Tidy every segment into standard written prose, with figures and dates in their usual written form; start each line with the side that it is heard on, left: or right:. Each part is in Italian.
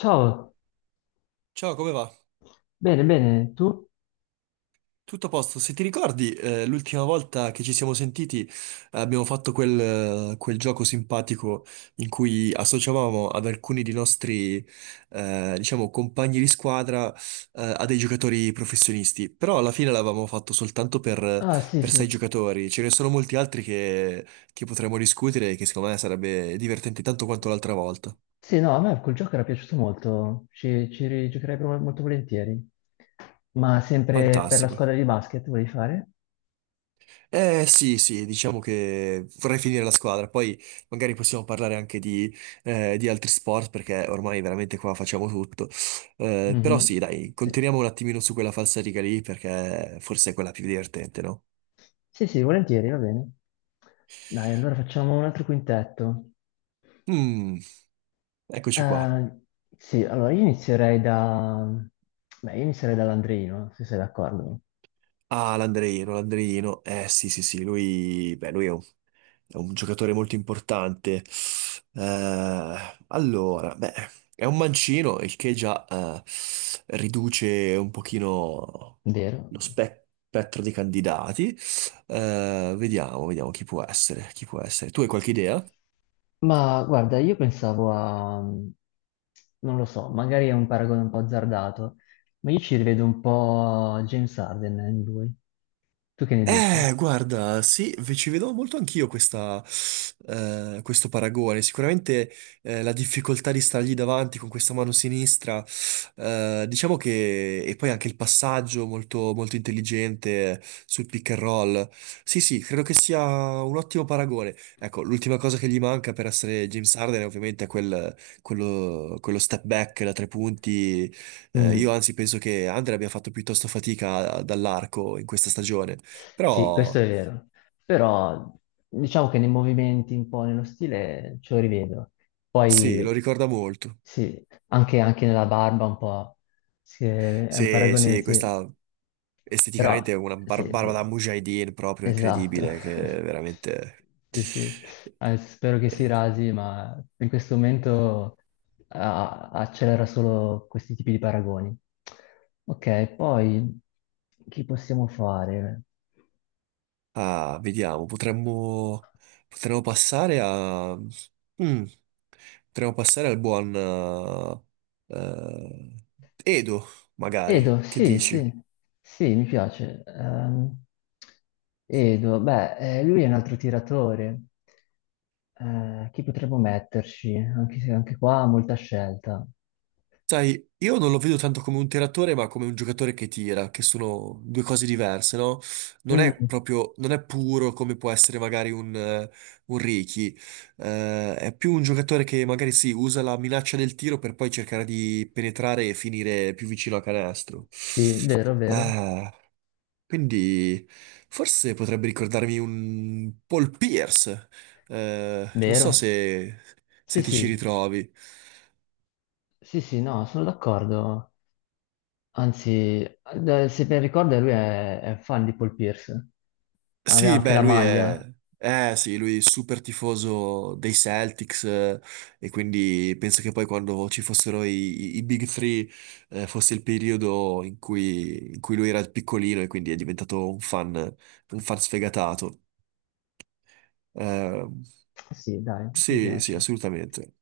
left: Ciao,
right: Ciao, come va?
left: bene, bene, tu?
right: Tutto a posto? Se ti ricordi, l'ultima volta che ci siamo sentiti abbiamo fatto quel gioco simpatico in cui associavamo ad alcuni dei nostri, diciamo, compagni di squadra, a dei giocatori professionisti. Però alla fine l'avevamo fatto soltanto per,
left: Ah, sì,
right: per sei
left: sì,
right: giocatori. Ce ne sono molti altri che potremmo discutere e che secondo me sarebbe divertente tanto quanto l'altra volta.
left: sì, no, a me quel gioco era piaciuto molto, ci rigiocherei molto volentieri. Ma sempre per la
right: Fantastico.
left: squadra di basket vuoi fare?
right: Eh sì, sì, diciamo che vorrei finire la squadra, poi magari possiamo parlare anche di altri sport perché ormai veramente qua facciamo tutto. Però sì,
left: Mhm.
right: dai,
left: Sì.
right: continuiamo un attimino su quella falsariga lì perché forse è quella più divertente, no?
left: Sì, sì, volentieri, va bene. Dai, allora facciamo un altro quintetto.
right: Mm, eccoci qua.
left: Eh, sì, allora io inizierei Beh, io inizierei dall'Andreino, se sei d'accordo.
right: Ah, l'Andreino, l'Andreino. Eh sì, sì, sì, lui, beh, è un giocatore molto importante. Eh, beh, è un mancino, il che già riduce un pochino
left: Vero?
right: spettro dei candidati. Vediamo, vediamo chi può essere, chi può essere. Tu hai qualche idea?
left: Ma guarda, io pensavo a, non lo so, magari è un paragone un po' azzardato, ma io ci rivedo un po' James Harden in lui. Tu che ne dici?
right: Guarda, sì, ci vedevo molto anch'io questo paragone. Sicuramente la difficoltà di stargli davanti con questa mano sinistra, diciamo che... E poi anche il passaggio molto, molto intelligente sul pick and roll. Sì, sì, credo che sia un ottimo paragone. Ecco, l'ultima cosa che gli manca per essere James Harden è ovviamente quello step back da tre punti. Io
left: Mm.
right: anzi penso che Andre abbia fatto piuttosto fatica dall'arco in questa stagione.
left: Sì, questo
right: Però
left: è vero, però diciamo che nei movimenti, un po' nello stile, ce lo rivedo.
right: sì, lo
left: Poi
right: ricorda molto.
left: sì, anche nella barba un po', sì, è un
right: Sì,
left: paragone,
right: sì,
left: sì,
right: questa
left: però
right: esteticamente è una
left: sì,
right: barba da
left: sì.
right: Mujahideen proprio
left: Esatto.
right: incredibile, che veramente...
left: Sì, sì, spero che si
right: Eh,
left: rasi, ma in questo momento accelera solo questi tipi di paragoni. Ok, poi chi possiamo fare?
right: ah, vediamo, potremmo passare a... Mm, potremmo passare al buon eh, Edo, magari.
left: Edo,
right: Che
left: sì, sì,
right: dici?
left: sì, mi piace. Edo, beh, lui è un altro tiratore. Chi potremmo metterci? Anche, se- anche qua ha molta scelta.
right: Sai, io non lo vedo tanto come un tiratore, ma come un giocatore che tira, che sono due cose diverse, no?
left: Mm,
right: Non è puro come può essere magari un Ricky. È più un giocatore che magari sì, usa la minaccia del tiro per poi cercare di penetrare e finire più vicino a canestro.
left: sì, vero, vero,
right: Ah, quindi forse potrebbe ricordarmi un Paul Pierce. Non so
left: vero.
right: se se
left: Sì,
right: ti ci
left: sì,
right: ritrovi.
left: sì, sì, no, sono d'accordo. Anzi, se ben ricordo, lui è fan di Paul Pierce. Aveva
right: Sì,
left: anche
right: beh,
left: la
right: lui è...
left: maglia.
right: Eh sì, lui è super tifoso dei Celtics e quindi penso che poi quando ci fossero i Big Three fosse il periodo in cui lui era piccolino e quindi è diventato un fan sfegatato. Eh,
left: Sì, dai, mi
right: sì, sì,
left: piace.
right: assolutamente.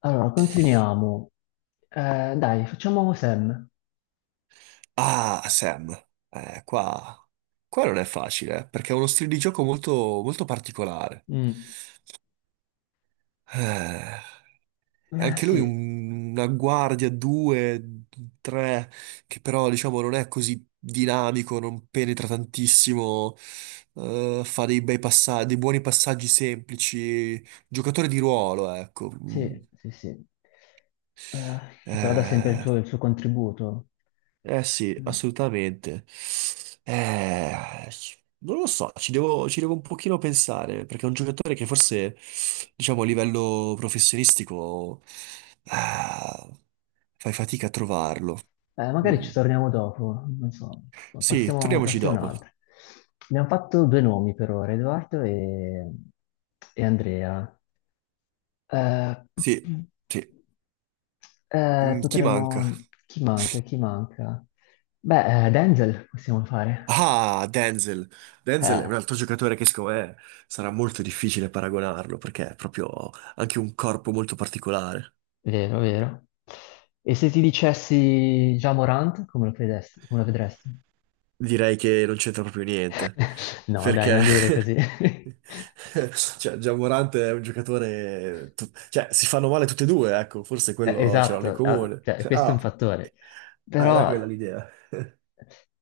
left: Allora, continuiamo. Dai, facciamo Sam.
right: Ah, Sam, eh, qua, qua non è facile perché è uno stile di gioco molto, molto particolare.
left: Mm.
right: Eh. E anche lui
left: Sì,
right: una guardia, due, tre, che però diciamo non è così dinamico, non penetra tantissimo, fa dei bei passaggi, dei buoni passaggi semplici, giocatore di ruolo, ecco. Mm.
left: sì, sì, sì. Eh, che però dà sempre il
right: Eh,
left: suo, il suo contributo.
right: eh sì,
left: Mm.
right: assolutamente. Eh, non lo so, ci devo un pochino pensare, perché è un giocatore che forse, diciamo, a livello professionistico, ah, fai fatica a trovarlo.
left: Magari
right: Mm.
left: ci torniamo dopo, non so, ma
right: Sì,
left: passiamo,
right: torniamoci
left: passiamo a
right: dopo.
left: un'altra. Abbiamo fatto due nomi per ora, Edoardo e Andrea. Eh,
right: Sì, sì. Mm, chi manca?
left: Chi manca? Chi manca? Beh, Denzel possiamo fare.
right: Ah, Denzel. Denzel è
left: Eh,
right: un altro giocatore che secondo me sarà molto difficile paragonarlo, perché è proprio anche un corpo molto particolare.
left: vero, vero. E se ti dicessi già Morant, come lo vedresti? Come lo vedresti?
right: Direi che non c'entra proprio niente,
left: No, dai,
right: perché
left: non dire così.
right: cioè, Gian Morante è un giocatore... Cioè, si fanno male tutti e due, ecco, forse quello ce l'hanno in
left: Esatto,
right: comune.
left: cioè, questo è un fattore.
right: Era quella
left: Però,
right: l'idea.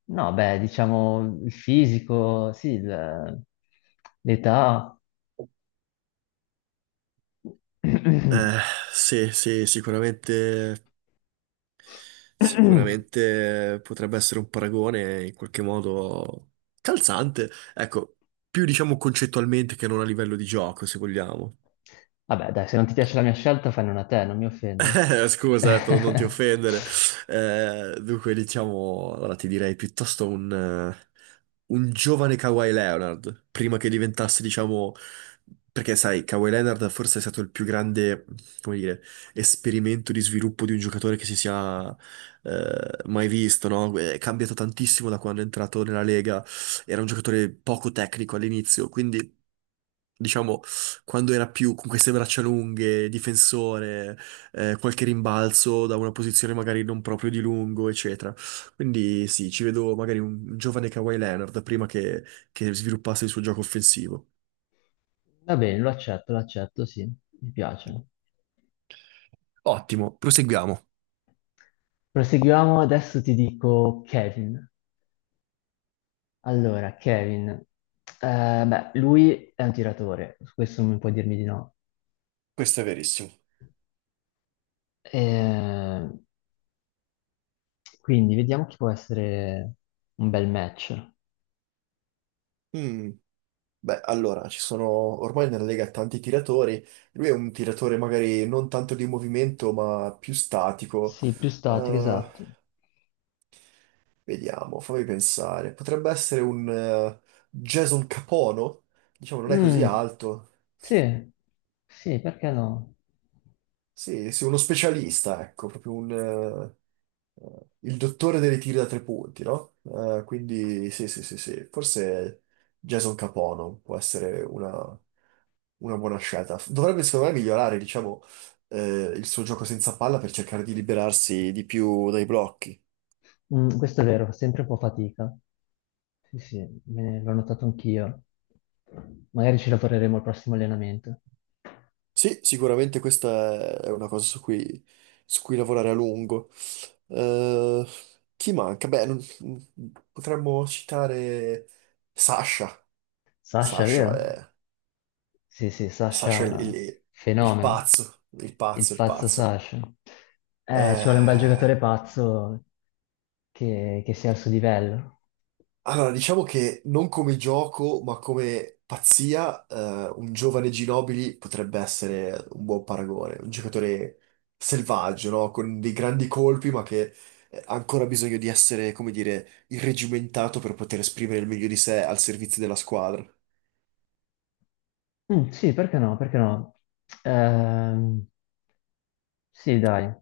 left: no, beh, diciamo il fisico, sì, l'età.
right: Eh, sì, sì, sicuramente, sicuramente potrebbe essere un paragone in qualche modo calzante, ecco, più diciamo concettualmente che non a livello di gioco, se vogliamo.
left: Vabbè, dai, se non ti piace la mia scelta, fai una te, non mi offendo.
right: Scusa, per non ti offendere. Dunque, diciamo, allora ti direi piuttosto un giovane Kawhi Leonard, prima che diventasse, diciamo, perché sai, Kawhi Leonard forse è stato il più grande, come dire, esperimento di sviluppo di un giocatore che si sia mai visto, no? È cambiato tantissimo da quando è entrato nella Lega, era un giocatore poco tecnico all'inizio, quindi diciamo, quando era più con queste braccia lunghe, difensore, qualche rimbalzo da una posizione magari non proprio di lungo, eccetera. Quindi sì, ci vedo magari un giovane Kawhi Leonard prima che sviluppasse il suo gioco offensivo.
left: Va bene, lo accetto, sì, mi piace.
right: Ottimo, proseguiamo.
left: Proseguiamo, adesso ti dico Kevin. Allora, Kevin, beh, lui è un tiratore, su questo non puoi dirmi di no.
right: Questo è verissimo.
left: Eh, quindi vediamo chi può essere un bel match.
right: Mm, beh, allora, ci sono ormai nella Lega tanti tiratori. Lui è un tiratore magari non tanto di movimento, ma più statico.
left: Sì, più statico,
right: Eh,
left: esatto.
right: vediamo, fammi pensare. Potrebbe essere un Jason Capono? Diciamo, non è così
left: Mm,
right: alto.
left: sì, sì, perché no?
right: Sì, sì, uno specialista, ecco, proprio il dottore dei tiri da tre punti, no? Quindi sì, sì, sì, sì, forse Jason Capono può essere una buona scelta. Dovrebbe, secondo me, migliorare, diciamo, il suo gioco senza palla per cercare di liberarsi di più dai blocchi.
left: Mm, questo è vero, fa sempre un po' fatica. Sì, sì, l'ho notato anch'io. Magari ci lavoreremo al prossimo allenamento.
right: Sì, sicuramente questa è una cosa su su cui lavorare a lungo. Eh, chi manca? Beh, potremmo citare Sasha.
left: Sasha,
right: Sasha
left: vero?
right: è,
left: Sì, sì,
right: Sasha è
left: Sasha,
right: il
left: fenomeno.
right: pazzo, il
left: Il
right: pazzo, il
left: pazzo
right: pazzo.
left: Sasha. Ci vuole un bel giocatore
right: Eh,
left: pazzo che sia al suo livello.
right: allora, diciamo che non come gioco, ma come pazzia, un giovane Ginobili potrebbe essere un buon paragone, un giocatore selvaggio, no? Con dei grandi colpi, ma che ha ancora bisogno di essere, come dire, irregimentato per poter esprimere il meglio di sé al servizio della squadra.
left: Mm, sì, perché no? Perché no? Ehm, sì, dai.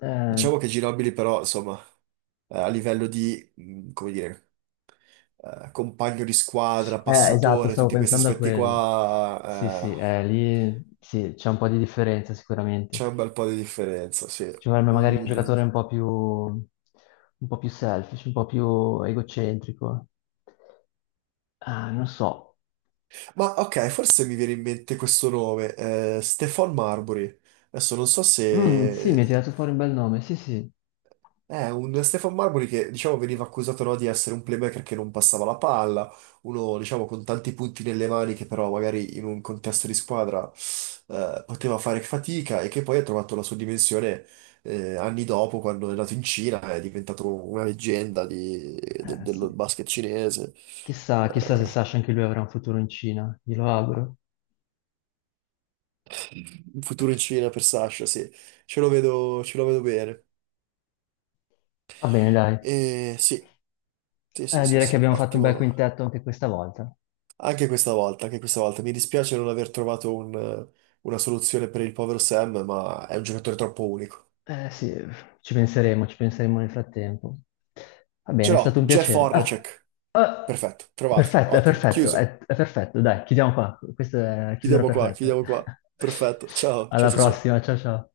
left: Eh,
right: Diciamo che Ginobili però, insomma, a livello di, come dire compagno di squadra,
left: esatto,
right: passatore,
left: stavo
right: tutti questi
left: pensando a
right: aspetti
left: quello. Sì, sì,
right: qua,
left: lì sì, c'è un po' di differenza sicuramente.
right: c'è un bel po' di differenza, sì.
left: Ci vorrebbe magari un
right: Mm,
left: giocatore un po' più selfish, un po' più egocentrico. Ah, non so.
right: ma ok, forse mi viene in mente questo nome, Stefan Marbury. Adesso non so
left: Mm, sì, mi ha
right: se
left: tirato fuori un bel nome, sì, sì.
right: eh, un Stefan Marbury che, diciamo, veniva accusato, no, di essere un playmaker che non passava la palla, uno, diciamo, con tanti punti nelle mani che però magari in un contesto di squadra poteva fare fatica e che poi ha trovato la sua dimensione anni dopo, quando è nato in Cina, è diventato una leggenda del
left: Sì.
right: basket cinese.
left: Chissà, chissà se
right: Eh,
left: Sasha anche lui avrà un futuro in Cina, glielo auguro.
right: il futuro in Cina per Sasha, sì, ce lo vedo bene.
left: Va bene, dai.
right: E sì, sì, sì,
left: Eh,
right: sì,
left: direi che
right: sì,
left: abbiamo fatto un bel
right: ottimo.
left: quintetto anche questa volta.
right: Anche questa volta, anche questa volta. Mi dispiace non aver trovato una soluzione per il povero Sam, ma è un giocatore troppo unico.
left: Eh sì, ci penseremo nel frattempo. Va
right: Ce
left: bene, è
right: l'ho,
left: stato un
right: Jeff
left: piacere. Ah,
right: Hornacek.
left: ah,
right: Perfetto, trovato,
left: perfetto, è
right: ottimo,
left: perfetto,
right: chiuso.
left: è perfetto, dai, chiudiamo qua. Questa è la chiusura
right: Chiudiamo qua,
left: perfetta.
right: chiudiamo qua. Perfetto, ciao, ciao,
left: Alla
right: ciao, ciao.
left: prossima, ciao ciao.